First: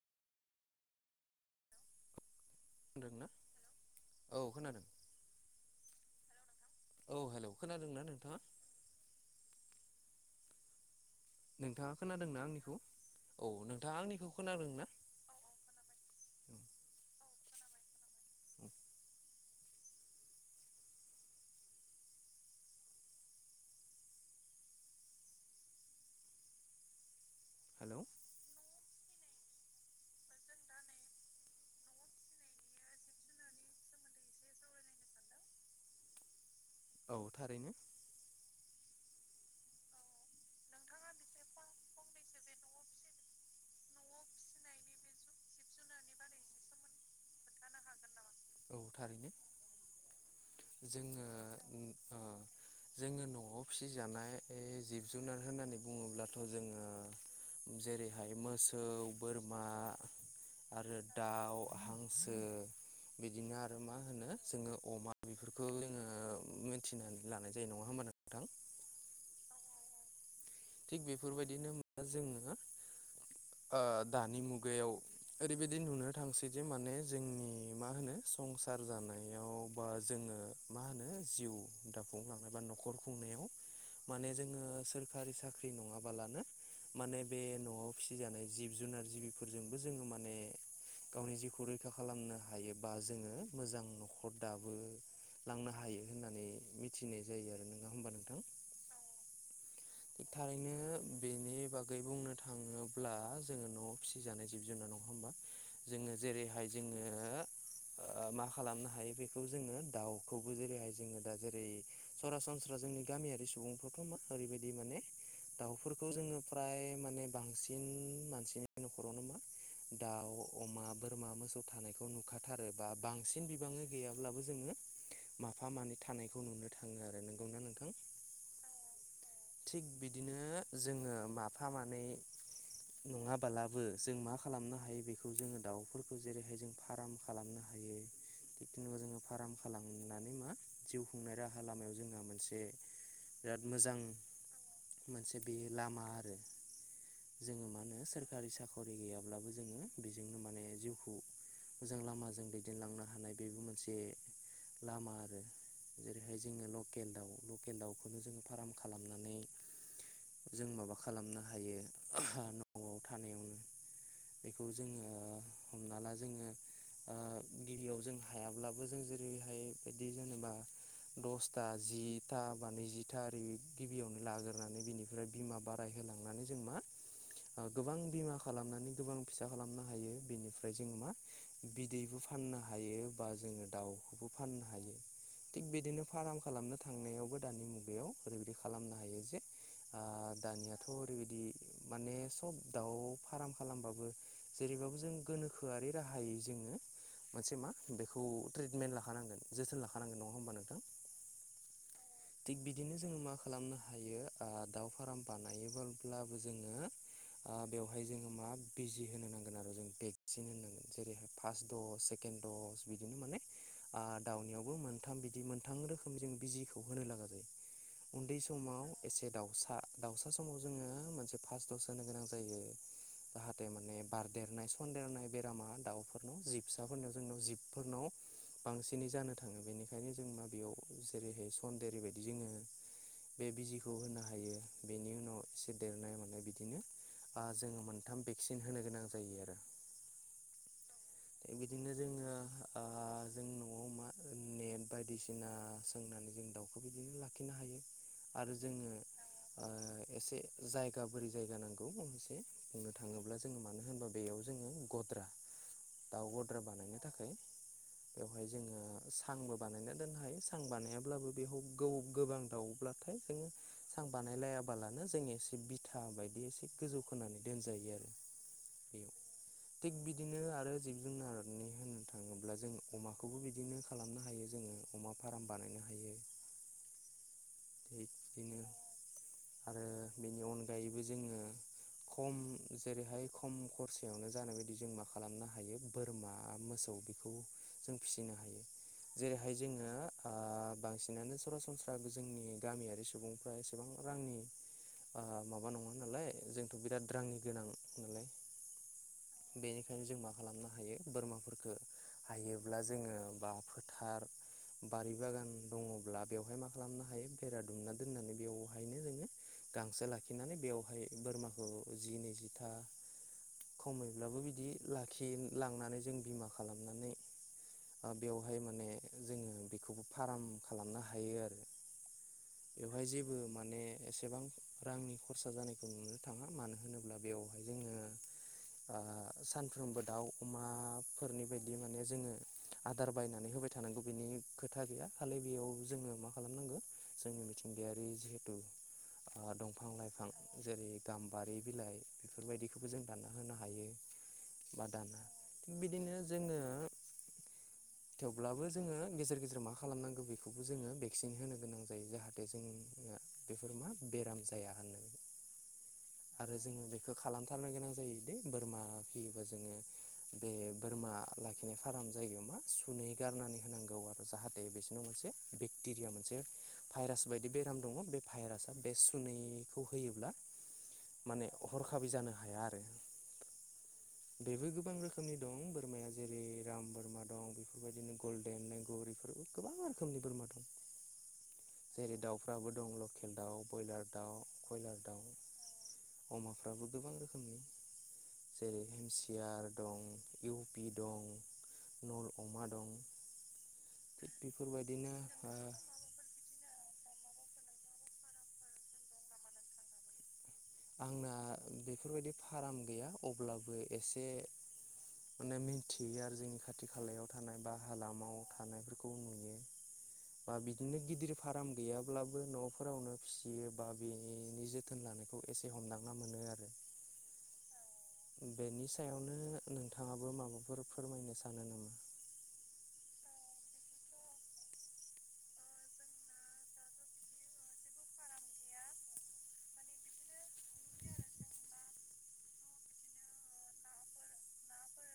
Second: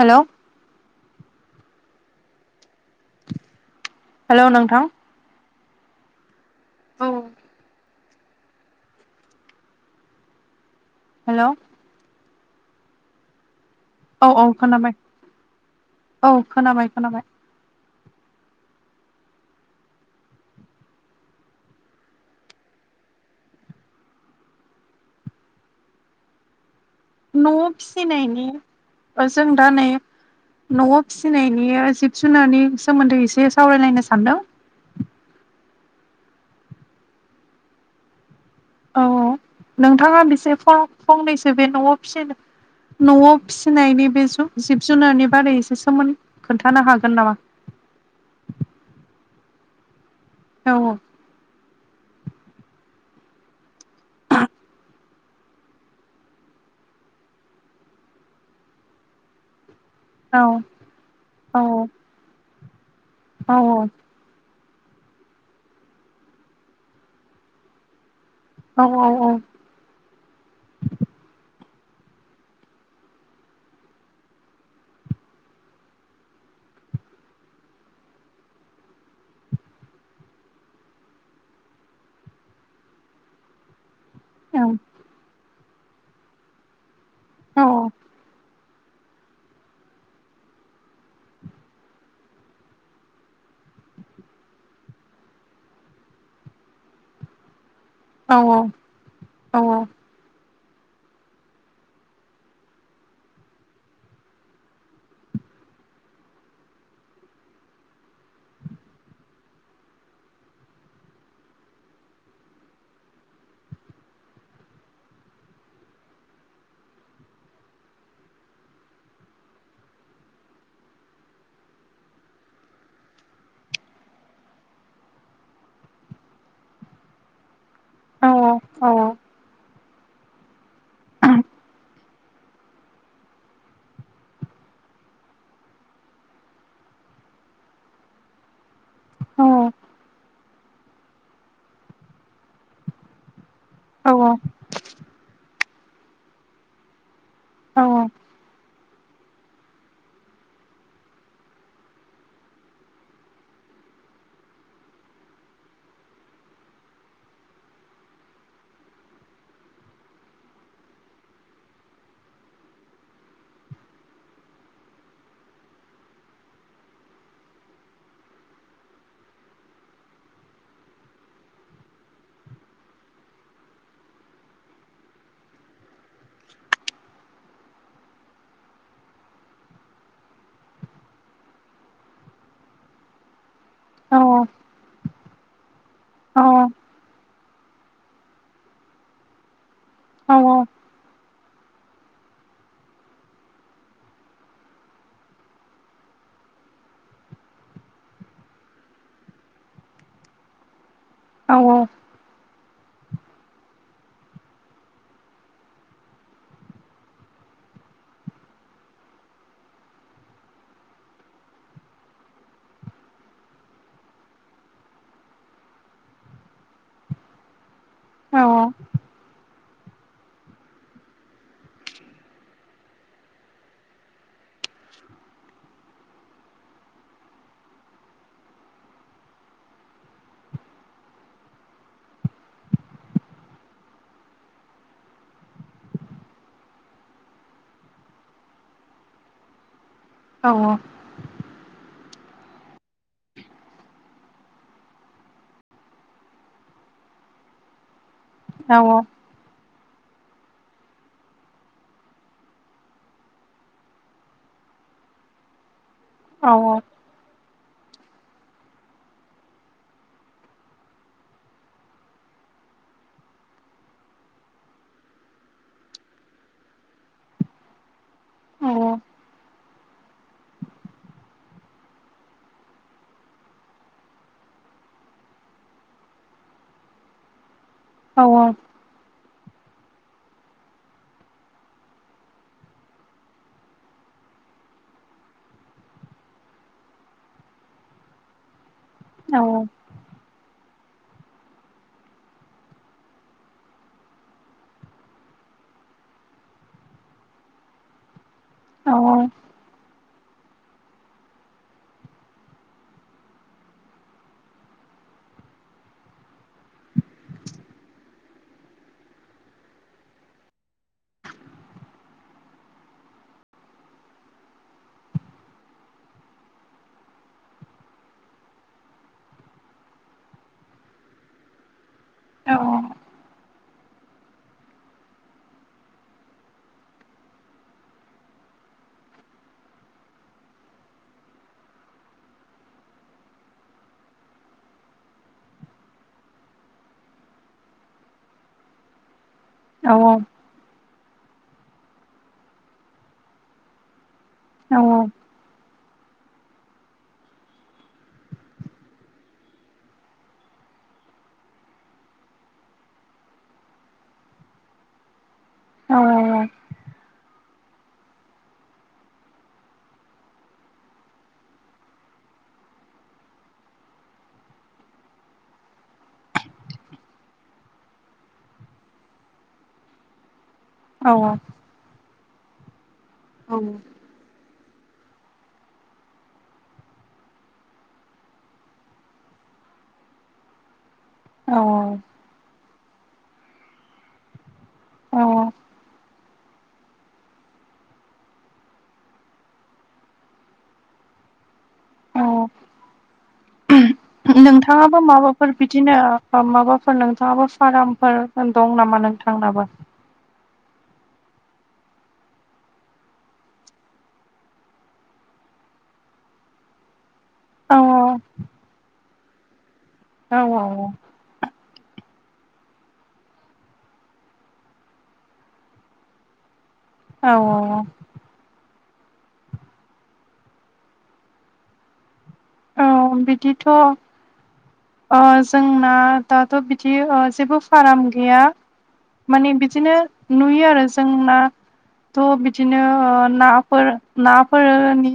हेल'। होनदोंना। हेल' नोंथां। औ हेल' खोनादोंना नोंथाङा? हेल'। नोंथाङा खोनादोंना आंनिखौ? औ नोंथाङा आंनि औ-औ खोनाबाय औ खोनाबाय-खोनाबाय। न'आव हेलौ फिसिनायनि ओ जों दा नै न'आव फिसिनायनि ओ जिब जुनारनि सोमोन्दै एसे सावरायलायनो सानदों। औ थारैनो। औ-औ नोंथाङा बेसे फंनैसो बे न'आव फिसिनो न'आव फिसिनायनि बे जिब जुनारनि बारै एसे सोमोन्द खोन्थानो हागोन नामा? औ थारैनो। औ जोङो उम ओ जोङो न'आव फिसिजानाय ओ जिब जुनार होननानै बुङोब्लाथ' जोङो जेरैहाय मोसौ बोरमा औ आरो दाउ औ हांसो बिदिनो औ आरो मा होनो जोङो अमा बेफोरखौ जोङो मिथिनानै लानाय जायो नङा होमबा नोंथां? औ-औ-औ। थिग बेफोरबायदिनो [inaudible] जोङो ओ दानि मुगायाव ओरैबायदि नुनो थांसै दि माने जोंनि मा होनो संसार जानायाव बा जोङो मा होनो जिउ दाफुंखांनाय बा न'खर खुंनायाव माने औ जोङो सोरखारि साख्रि नङाबालानो माने बे औ न'आव फिसिजानाय जिब जुनार जिबिफोरजोंबो जोङो माने गावनि जिउखौ रैखा खालामनो हायोबा जोङो मोजां न'खर दाबो लांनो हायो होननानै मिथिनाय जायो आरो। होमबा नोंथां? औ-औ औ-औ। थारैनो बेनि बागै बुंनो थाङोब्ला जोङो न'आव फिसिजानाय जिब जुनार नङा होमबा? जोङो जेरैहाय जोङो ओ मा खालामनो हायो बेखौ जोङो दाउखौबो जेरैहाय जोङो दा जेरै सरासनस्रा जोंनि गामियारि सुबुंफ्राथ' मा ओरैबायदि माने दाउफोरखौ जोङो फ्राय माने बांसिन मानसिनि न'खराव मा दाउ अमा बोरमा मोसौ थानायखौ नुखाथारो बा बांसिन बिबाङै गैयाब्लाबो जोङो माफा मानैे थानायखौ नुनो थाङो आरो नोंगौना नोंथां? औ-औ औ-औ। थिग बिदिनो जोङो माफा मानै नङाबालाबो जों मा खालामनो हायो बेखौ जोङो दाउफोरखौ जेरैहाय जों फार्म खालामनो हायो। [inaudible] [unintelligible] जोङो फार्म खालामनानै मा जिउ खुंनाय राहा लामायाव जोंहा मोनसे बिराद मोजां मोनसे बेयो लामा आरो जोङो मा औ होनो सोरखारि साख'रि गैया अब्लाबो जोङो बेजोंनो माने जिउखौ मोजां लामाजों दैदेनलांनो हानाय बेबो मोनसे लामा आरो जेरैहाय जोङो लकेल दाउ लकेल दाउखौबो जोङो फार्म खालामनानै जों माबा खालामनो हायो न'आव थानायावनो बेखौ जोङो हमना ला जोङो ओ गिबियाव जों हायाब्लाबो जों जेरैहाय बिदि जेनेबा दसथा जिथा बा जिथारि गिबियावनो लागोन होनानै बिनिफ्राय बिमा बाराय होलांनानै जों मा ओ गोबां बिमा खालामनानै गोबां फिसा खालामनो हायो बेनिफ्राय जोङो मा बिदैबो फाननो हायो बा जोङो दाउखौबो औ फाननो हायो थिग बिदिनो फार्म खालामनो थांनायावबो दानानि मुगायाव ओरैबायदि खालामनो हायो जे ओ दानियाथ' ओरैबायदि माने सब दाउ फार्म खालामबाबो जेरैबाबो जों गोनोखोआरि राहायै जोङो मोनसे मा बेखौ ट्रिटमेन्ट लाखानांगोन जोथोन लाखानांगोन नङा होमबा नोंथां औ-औ थिग बिदिनो जोङो मा खालामनो हायो ओ दाउ फार्म बानायोब्लाबो जोङो ओ बेवहाय जोङो मा बिजि होनो नांगोन आरो जों भेक्सिन होनो नांगोन जेरैहाय फास दस सेकेन्ड दस बिदिनो माने ओ दाउनियावबो मोनथाम बिदि मोनथाम रोखोम जों बिजिखौ होनो लागा उन्दै समाव दाउसा-दाउसा समाव जोङो मोनसे फास्ट दस होनो गोनां जायो। जाहाथे माने बारदेरनाय सनदेरनाय बेरामा दाउफोरनाव जिबसाफोरनाव जोंनाव जिबफोरनाव बांसिनै जानो थाङो बेनिखायनो जों मा बेयाव जेरैहाय सनदेरै बादि जोङो बे बिजिखौ होनो हायो बेनि उनाव एसे देरनाय मोननाय बिदिनो बा जोङो मोनथाम भेक्सिन होनो गोनां जायो आरो औ औ लांदां बिदिनो जोङो ओ जों न'आव मा नेट बायदिसिना सोंनानै जों दाउ बिदिनो लाखिनो हायो जोंनो ओ एसे जायगा बोरि जायगा नांगौ मसे बुंनो थाङोब्ला जोङो मानो होनोबा बेयाव जोङो गद्रा दाउ गद्रा बानायनो थाखाय बेवहाय जोङो सांबो बानायना दोननो हायो सां बानायाब्लाबो बेखौ गोबां गोबां दाउब्ला थाय जोङो सां बानायलायाबालानो जों एसे बिथा बायदि एसे गोजौ खोनानै दोनजायो आरो बि थिग बिदिनो आरो जिब जुनारनि होननो थाङोब्ला जों अमाखौबो बिदिनो खालामनो हायो जोङो अमा फार्म बानायनो हायो बि दिनो आरो बेनि अनगायैबो जोङो खम जेरैहाय खम खरसयावनो जानाय बायदि जों मा खालामनो हायो बोरमा मोसौ बेखौ जों फिसिनो हायो जेरैहाय जोङो बांसिनानो सरासनस्रा जोंनि गामियारि सुबुंफ्रा एसेबां रांनि माबा नङा नालाय जोंथ' बिराद रांनि गोनां औ बेनिखायनो जों मा खालामनो हायो बोरमाफोरखौ हायोब्ला जोङो बा फोथार बारि बागान दङब्ला बेवहाय मा खालामनो हायो बेरा दुमना दोननानै बेवहायनो जोङो गांसो लाखिनानै बेवहाय बोरमाखौ जि नैजिथा खमायब्लाबो बिदि लाखि लांनानै जों बिमा खालामनानै बेवहाय माने जोङो बेखौबो फार्म खालामनो हायो आरो औ बेवहाय जेबो माने एसेबां रांनि खरसा जानायखौ नुनो थाङा मानो होनोब्ला बेवहाय जोङो सानफ्रोमबो दाउ अमाफोरनि बायदि माने जोङो आदार बायनानै होबाय थानांगौ बिनि खोथा गैया खालि बेयाव जोङो मा खालामनांगौ जों मिथिंगायारि जिहेथु दंफां लाइफां जेरै गाम्बारि बिलाइ बेफोरबायदिखौबो जों दानना होनो हायो बादान बिदिनो जोङो थेवब्लाबो जोङो गेजेर गेजेर मा खालामनांगौ बेखौबो जोङो भेक्सिन होनो गोनां जायो जाहाथे जों बेफोर मा बेराम जाया होननानै आरो जोङो बेखौ खालामथारनो गोनां जायो दे बोरमा फियोबा जोङो बे बोरमा लाखिनाय फार्म जायगायावहा मा सुनै गारनानै होनांगौ आरो जाहाथे बिसोरनाव मोनसे बेक्टेरिया मोनसे भाइरास बायदि बेराम दङ बे भाइरासआ बे सुनैखौ होयोब्ला माने हरखाबि जानो हाया आरो औ बेबो गोबां रोखोमनि दं बोरमाया जेरै राम बोरमा दं बेफोर गल्डेन लेंगुरफोर गोबां रोखोमनि बोरमा दं औ जेरै दाउफ्राबो दं लकेल दाउ ब्रयलार दाउ कयलार दाउ अमाफ्राबो गोबां रोखोमनि जेरै एम सि आर दं इउ पि दं नल अमा दं थिग बेफोरबायदिनो माबाफोर ओ बिदिनो माबाफोर नोंथाङाबो फार्मफोर दं नामा नोंथांनाबो? आंना बेफोरबायदि फार्म गैया अब्लाबो एसे माने मिथियो आरो जोंनि खाथि खालायाव थानाय बा औ हालामाव थानायफोरखौ नुयो औ बा बिदिनो गिदिर फार्म गैयाब्लाबो न'फोरावनो फिसियो बा बेनि जोथोन लानायखौ एसे हमदांना मोनो आरो औ औ औ बेनि सायावनो नोंथाङाबो माबाफोर फोरमायनो सानो नामा औ बिदिथ' अ जोंना दाथ' बिदि जेबो फार्म गैया माने बिदिनो नुयो आरो जोंना थ' बिदिनो नाफोर नाफोरनि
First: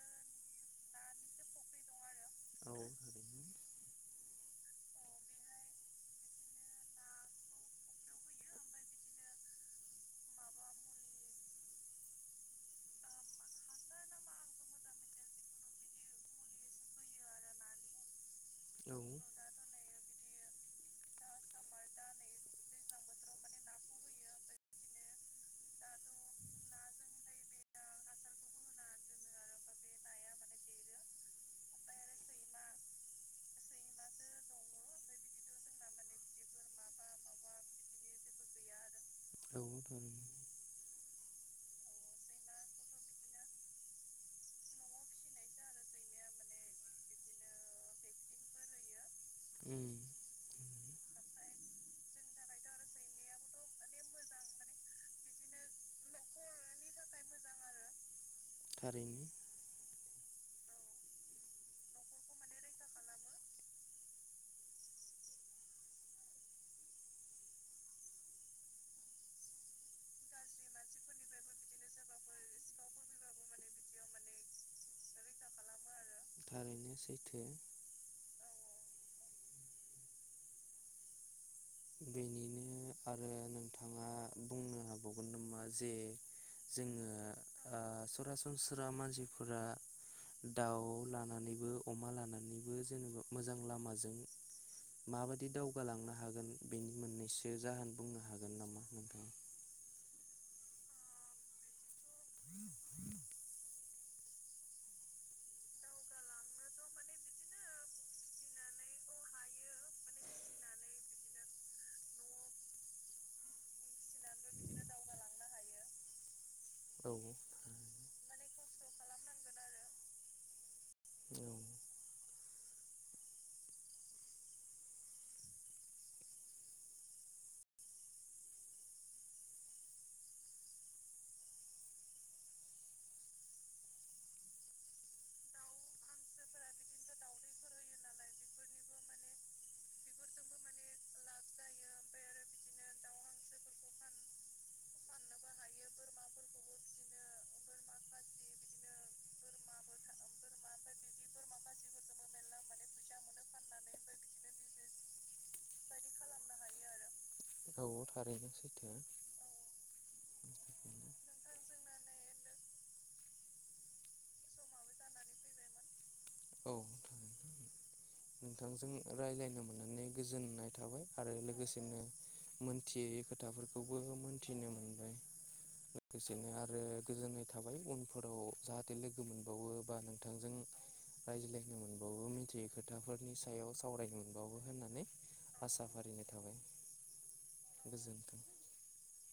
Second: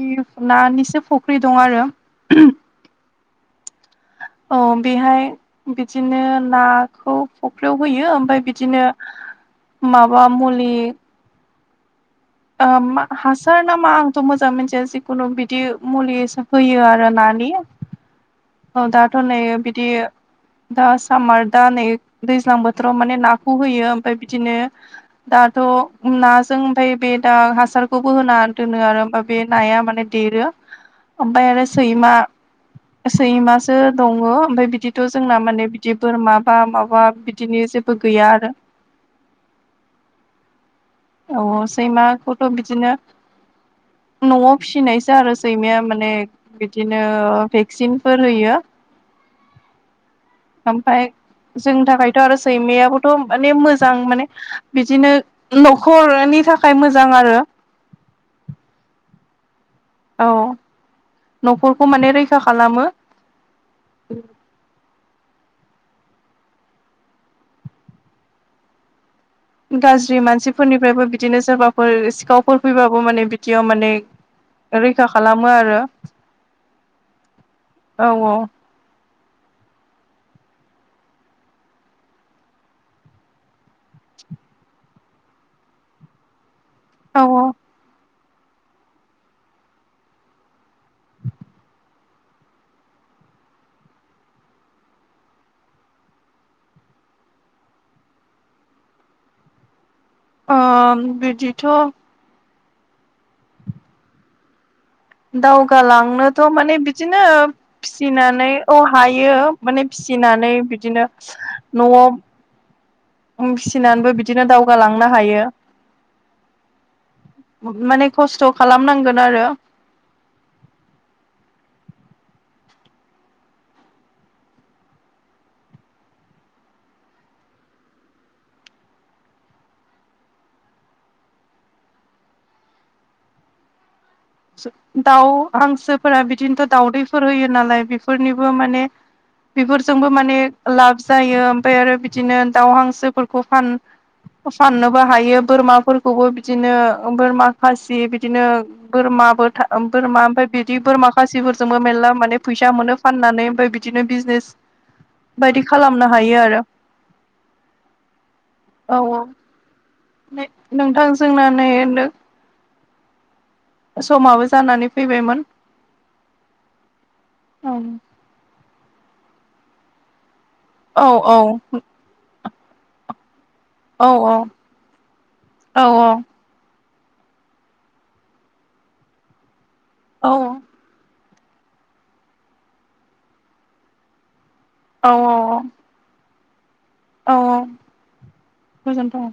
नानिसो फुख्रि दं आरो [unintelligible] [unintelligible] औ बेहाय बिदिनो नाखौ फुख्रियाव होयो ओमफ्राय बिदिनो माबा मुलि ओ हासार नामा आंथ' मोजां मोनथिया जिखुनु बिदि मुलि होयो आरो नानि। औ दाथ' थारैनो नै बिदि दा सामार दा नै दैज्लां बोथोराव माने नाखौ होयो ओमफ्राय बिदिनो दाथ' नाजों ओमफ्राय बे दा हासारखौबो होना दोनो आरो हबा बे नाया माने बि ओमफ्राय आरो सैमा सैमासो दङ ओमफ्राय बिदिथ' जोंना माने बिदि बोरमा बा माबा बिदिनो जे बो गैया आरो। औ। औ सैमाखौथ' बिदिनो न'आव फिसिनायसो आरो सैमाया माने बिदिनो भेक्सिनफोर होयो। उम। ओमफ्राय जोंनि थाखायथ' आरो सैमायाबोथ' माने मोजां माने बिदिनो न खर'नि थाखाय मोजां आरो। थारैनो। औ न'खरखौ माने रैखा खालामो। गाज्रि मानसिफोरनिफ्रायबो बिदिनो सोरबाफोर सिखावफोर फैबाबो माने बिदियाव माने रैखा खालामो आरो। ओं सैथो। औ औ। बेनिनो आरो नोंथाङा बुंनो हाबावगोन नामा जे जोङो औ औ ओ सरासनस्रा मानसिफोरा दाउ लानानैबो अमा लानानैबो जेनेबा मोजां लामाजों माबायदि दावगालांनो हागोन बेनि मोननैसो जाहोन बुंनो हागोन नामा नोंथाङा? औ बिदिथ' [inaudible] दावगा लांनोथ माने बिदिनो फिसिनानै औ हायो माने फिसिनानै बिदिनो न'आव फिसिनानैबो बिदिनो दावगालांनो हायो। औ। माने खस्थ खालामनांगोन आरो। [unintelligible] सो दाउ हांसोफोरा बिदिनोथ दाउदैफोर होयो नालाय बेफोरनिबो माने बेफोरजोंबो माने लाब जायो ओमफाय आरो बिदिनो दाउ हांसोफोरखौ फान फसाननोबो हायो बोरमाफोरखौबो बिदिनो बोरमा खासि बिदिनो बोरमाबो था बोरमा ओमफाय बिदि बोरमा खासिफोरजोंबो मेरला माने फैसा मोनो। फाननानै ओमफाय बिदिनो बिजनेस बायदि खालामनो हायो आरो। औ थारैनो सैथो। औ नोंथां जोंना। [unintelligible] समाबो जानानै फैबायमोन। औ थारैनो औ नोंथांजों रायलायनो मोननानै गोजोननाय थाबाय औ आरो औ लोगोसेनो मोनथियै खोथाफोरखौबो औ औ मोनथिनो मोनबाय औ लोगोसेनो आरो गोजोननाय था थाबाय उनफोराव जाहाथे लोगो मोनबावो बा औ नोंथांजों रायज्लायनो मोनबावो मिथियै खोथाफोरनि सायाव सावरायनो मोनबावो होननानै औ आसा फारिनाय थाबाय। औ औ गोजोन्थों। गोजोनथ